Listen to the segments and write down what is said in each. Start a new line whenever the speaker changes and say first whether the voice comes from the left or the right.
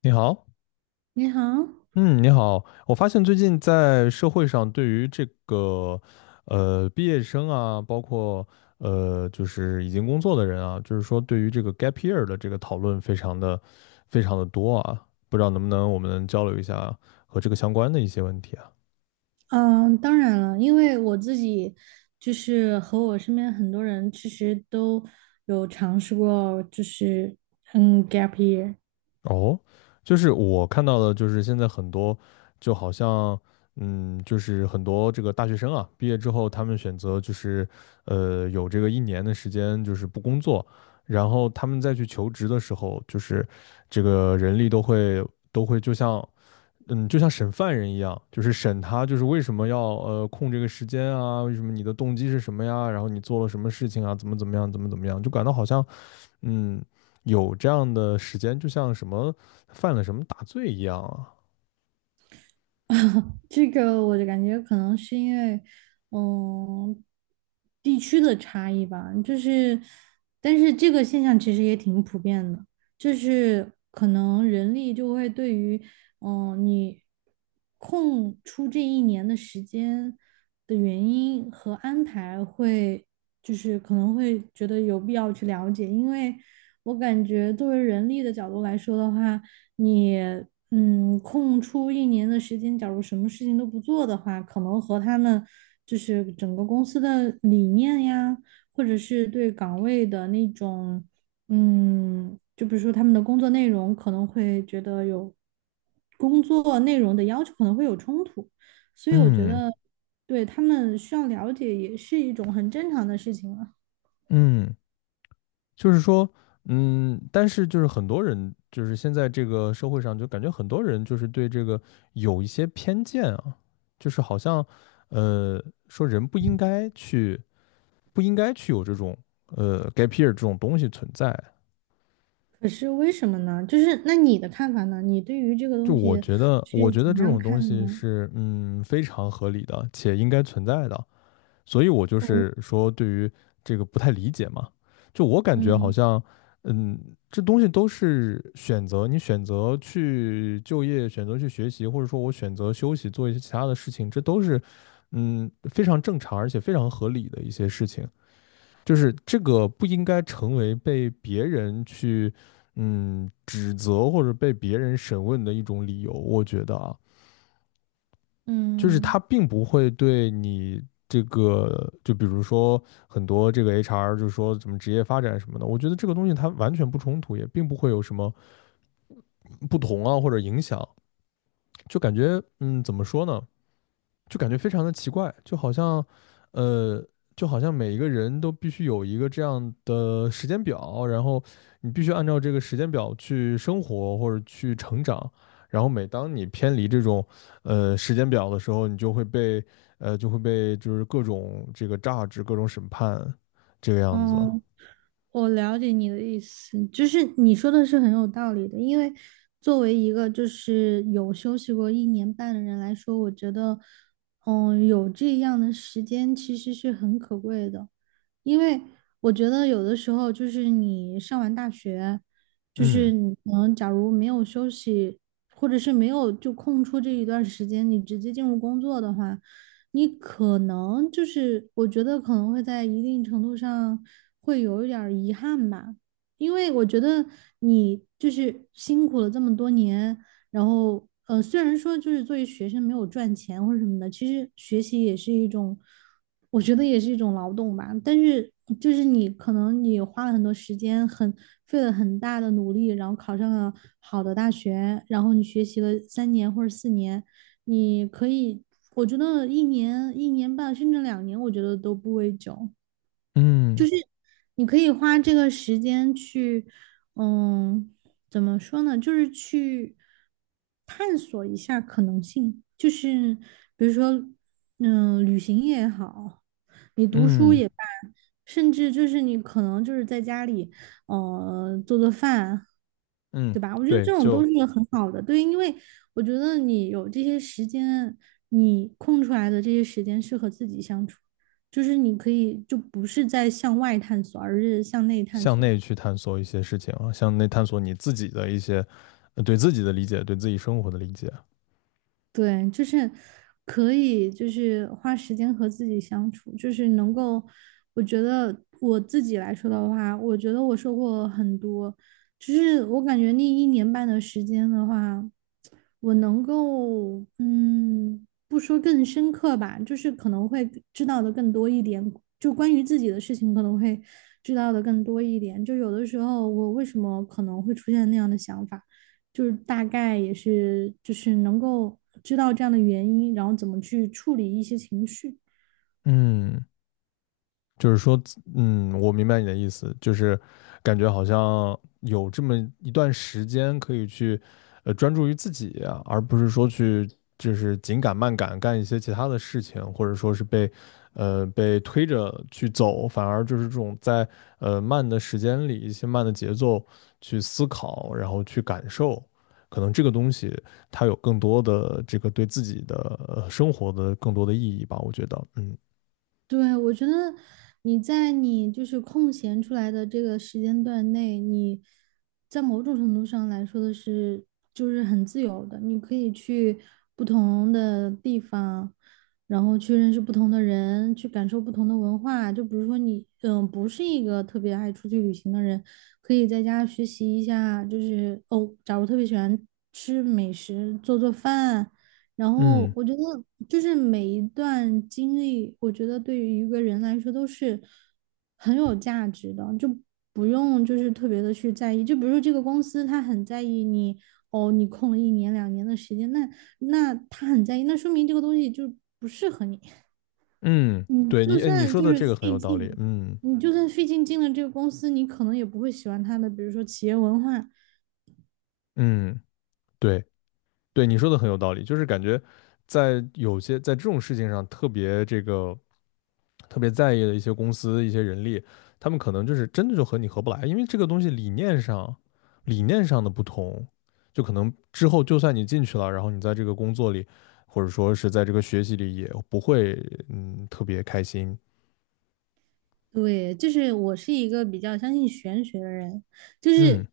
left: 你好。
right: 你好。
left: 嗯，你好。我发现最近在社会上对于这个，毕业生啊，包括就是已经工作的人啊，就是说对于这个 gap year 的这个讨论非常的多啊。不知道能不能我们交流一下和这个相关的一些问题啊？
right: 嗯，当然了，因为我自己就是,和我身边很多人其实都有尝试过，就是 gap year。
left: 哦，就是我看到的，就是现在很多，就好像，就是很多这个大学生啊，毕业之后他们选择就是，有这个一年的时间就是不工作，然后他们再去求职的时候，就是这个人力都会就像，就像审犯人一样，就是审他，就是为什么要空这个时间啊，为什么你的动机是什么呀，然后你做了什么事情啊，怎么怎么样，怎么怎么样，就感到好像。嗯，有这样的时间，就像什么犯了什么大罪一样啊。
right: 这个我就感觉可能是因为，嗯，地区的差异吧。但是这个现象其实也挺普遍的，就是可能人力就会对于，你空出这一年的时间的原因和安排会，就是可能会觉得有必要去了解。因为我感觉作为人力的角度来说的话，你空出一年的时间，假如什么事情都不做的话，可能和他们就是整个公司的理念呀，或者是对岗位的那种，就比如说他们的工作内容，可能会觉得有工作内容的要求可能会有冲突。所以我觉
left: 嗯
right: 得对他们需要了解也是一种很正常的事情了。
left: 嗯，就是说，但是就是很多人，就是现在这个社会上，就感觉很多人就是对这个有一些偏见啊，就是好像，说人不应该去，不应该去有这种，gap year 这种东西存在。
right: 可是为什么呢？就是那你的看法呢？你对于这个
left: 就
right: 东
left: 我
right: 西
left: 觉得，我
right: 是
left: 觉
right: 怎
left: 得
right: 么
left: 这
right: 样
left: 种
right: 看
left: 东
right: 的
left: 西
right: 呢？
left: 是，非常合理的，且应该存在的。所以我就
right: 嗯
left: 是说对于这个不太理解嘛，就我感觉好
right: 嗯
left: 像，嗯，这东西都是选择，你选择去就业，选择去学习，或者说我选择休息，做一些其他的事情，这都是，非常正常而且非常合理的一些事情，就是这个不应该成为被别人去，指责或者被别人审问的一种理由，我觉得啊。就是它
right: 嗯
left: 并不会对你这个，就比如说很多这个 HR 就是说什么职业发展什么的，我觉得这个东西它完全不冲突，也并不会有什么不同啊或者影响，就感觉怎么说呢？就感觉非常的奇怪，就好像，呃，就好像每一个人都必须有一个这样的时间表，然后你必须按照这个时间表去生活或者去成长，然后每当你偏离这种，时间表的时候，你就会被，就会被就是各种这个榨汁、各种审判，这个样子。
right: 嗯,我了解你的意思，就是你说的是很有道理的。因为作为一个就是有休息过一年半的人来说，我觉得，有这样的时间其实是很可贵的。因为我觉得有的时候就是你上完大学，就是
left: 嗯
right: 你可能假如没有休息，或者是没有就空出这一段时间，你直接进入工作的话，你可能就是我觉得可能会在一定程度上会有一点儿遗憾吧。因为我觉得你就是辛苦了这么多年，然后,虽然说就是作为学生没有赚钱或者什么的，其实学习也是一种，我觉得也是一种劳动吧，但是就是你可能你花了很多时间，费了很大的努力，然后考上了好的大学，然后你学习了3年或者4年。你可以，我觉得1年、1年半甚至2年，我觉得都不为久。
left: 嗯
right: 你可以花这个时间去，嗯，怎么说呢？就是去探索一下可能性，就是比如说，旅行也好，你读书
left: 嗯
right: 也罢，甚至就是你可能就是在家里，做做饭，
left: 嗯，
right: 对吧？我觉得
left: 对，
right: 这种都
left: 就
right: 是很好的。对，因为我觉得你有这些时间，你空出来的这些时间是和自己相处，就是你可以就不是在向外探索，而是向内探
left: 向
right: 索。
left: 内去探索一些事情啊，向内探索你自己的一些，对自己的理解，对自己生活的理解。
right: 对，就是可以，就是花时间和自己相处，就是能够，我觉得我自己来说的话，我觉得我收获很多。就是我感觉那1年半的时间的话，我能够，不说更深刻吧，就是可能会知道的更多一点，就关于自己的事情可能会知道的更多一点，就有的时候我为什么可能会出现那样的想法，就是大概也是就是能够知道这样的原因，然后怎么去处理一些情绪。
left: 嗯，就是说，我明白你的意思，就是感觉好像有这么一段时间可以去，专注于自己啊，而不是说去就是紧赶慢赶干一些其他的事情，或者说是被，被推着去走，反而就是这种在慢的时间里，一些慢的节奏去思考，然后去感受，可能这个东西它有更多的这个对自己的生活的更多的意义吧，我觉得，嗯
right: 对，我觉得你在你就是空闲出来的这个时间段内，你在某种程度上来说的是，就是很自由的，你可以去不同的地方，然后去认识不同的人，去感受不同的文化。就比如说你，不是一个特别爱出去旅行的人，可以在家学习一下，就是哦，假如特别喜欢吃美食，做做饭。然后
left: 嗯。
right: 我觉得，就是每一段经历，我觉得对于一个人来说都是很有价值的，就不用就是特别的去在意。就比如说这个公司，他很在意你，哦，你空了1年2年的时间，那他很在意，那说明这个东西就不适合你。
left: 嗯，
right: 你
left: 对
right: 就
left: 你，哎，你
right: 算
left: 说
right: 就
left: 的
right: 是
left: 这个很
right: 费
left: 有道理。
right: 劲，
left: 嗯
right: 你就算费劲进了这个公司，你可能也不会喜欢他的，比如说企业文化。
left: 嗯，对对，你说的很有道理，就是感觉在有些在这种事情上特别这个特别在意的一些公司、一些人力，他们可能就是真的就和你合不来，因为这个东西理念上的不同，就可能之后就算你进去了，然后你在这个工作里，或者说是在这个学习里也不会特别开心。
right: 对，就是我是一个比较相信玄学的人，就
left: 嗯
right: 是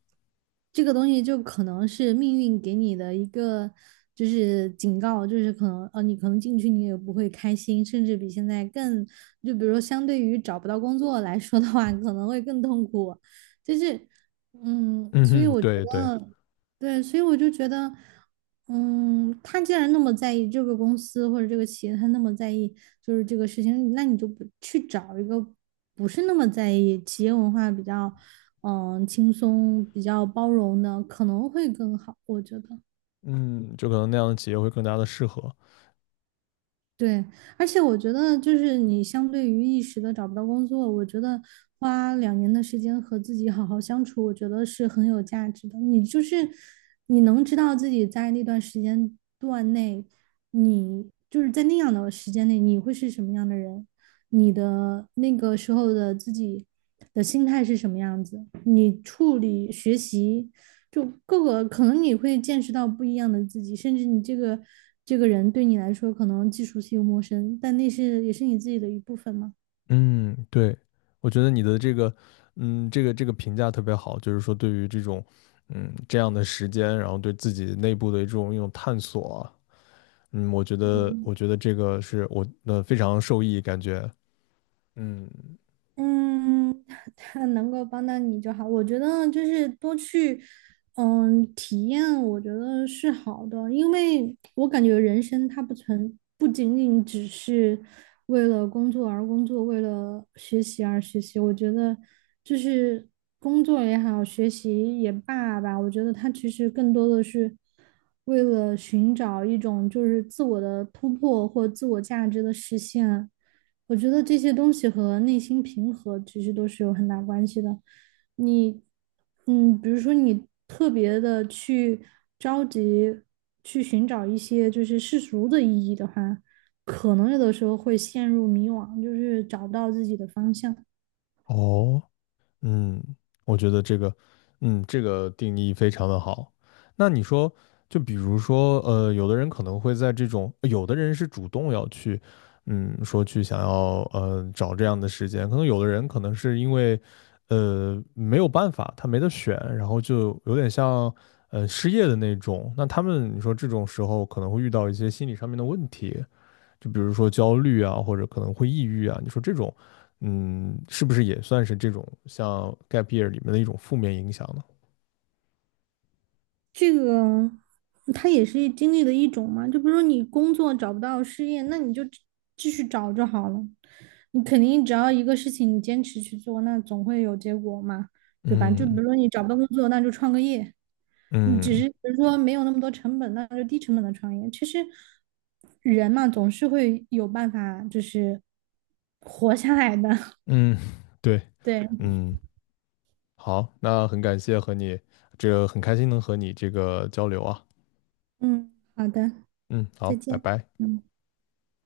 right: 这个东西就可能是命运给你的一个就是警告，就是可能你可能进去你也不会开心，甚至比现在更，就比如说相对于找不到工作来说的话，可能会更痛苦，就是,
left: 嗯
right: 所以
left: 哼，
right: 我觉
left: 对对，
right: 得对，所以我就觉得。他既然那么在意这个公司或者这个企业，他那么在意就是这个事情，那你就不去找一个不是那么在意企业文化比较，轻松、比较包容的，可能会更好，我觉得。
left: 嗯，就可能那样的企业会更加的适合。
right: 对，而且我觉得，就是你相对于一时的找不到工作，我觉得花两年的时间和自己好好相处，我觉得是很有价值的。你就是你能知道自己在那段时间段内，你就是在那样的时间内，你会是什么样的人。你的那个时候的自己的心态是什么样子，你处理学习就各个可能你会见识到不一样的自己，甚至你这个人对你来说可能既熟悉又陌生，但那是也是你自己的一部分嘛。
left: 嗯，对，我觉得你的这个，这个评价特别好，就是说对于这种，这样的时间，然后对自己内部的这种一种探索啊嗯，我觉得，我
right: 嗯。
left: 觉得这个是我非常受益，感觉，嗯，
right: 嗯，他能够帮到你就好。我觉得就是多去，体验，我觉得是好的。因为我感觉人生它不存，不仅仅只是为了工作而工作，为了学习而学习。我觉得就是工作也好，学习也罢吧，我觉得它其实更多的是为了寻找一种就是自我的突破或自我价值的实现。我觉得这些东西和内心平和其实都是有很大关系的。你，比如说你特别的去着急去寻找一些就是世俗的意义的话，可能有的时候会陷入迷惘，就是找不到自己的方向。
left: 哦，嗯，我觉得这个，这个定义非常的好。那你说，就比如说，有的人可能会在这种，有的人是主动要去，说去想要，找这样的时间，可能有的人可能是因为，没有办法，他没得选，然后就有点像，失业的那种。那他们，你说这种时候可能会遇到一些心理上面的问题，就比如说焦虑啊，或者可能会抑郁啊，你说这种，是不是也算是这种像 gap year 里面的一种负面影响呢？
right: 这个它也是经历的一种嘛，就比如说你工作找不到失业，那你就继续找就好了。你肯定只要一个事情你坚持去做，那总会有结果嘛，对吧？就比
left: 嗯
right: 如说你找不到工作，那就创个业，你只
left: 嗯
right: 是比如说没有那么多成本，那就低成本的创业。其实人嘛，总是会有办法，就是活下来的。
left: 嗯，对，
right: 对。
left: 嗯，好，那很感谢和你这个很开心能和你这个交流啊，
right: 嗯，好的。
left: 嗯，好，
right: 再
left: 拜
right: 见。
left: 拜。
right: 嗯。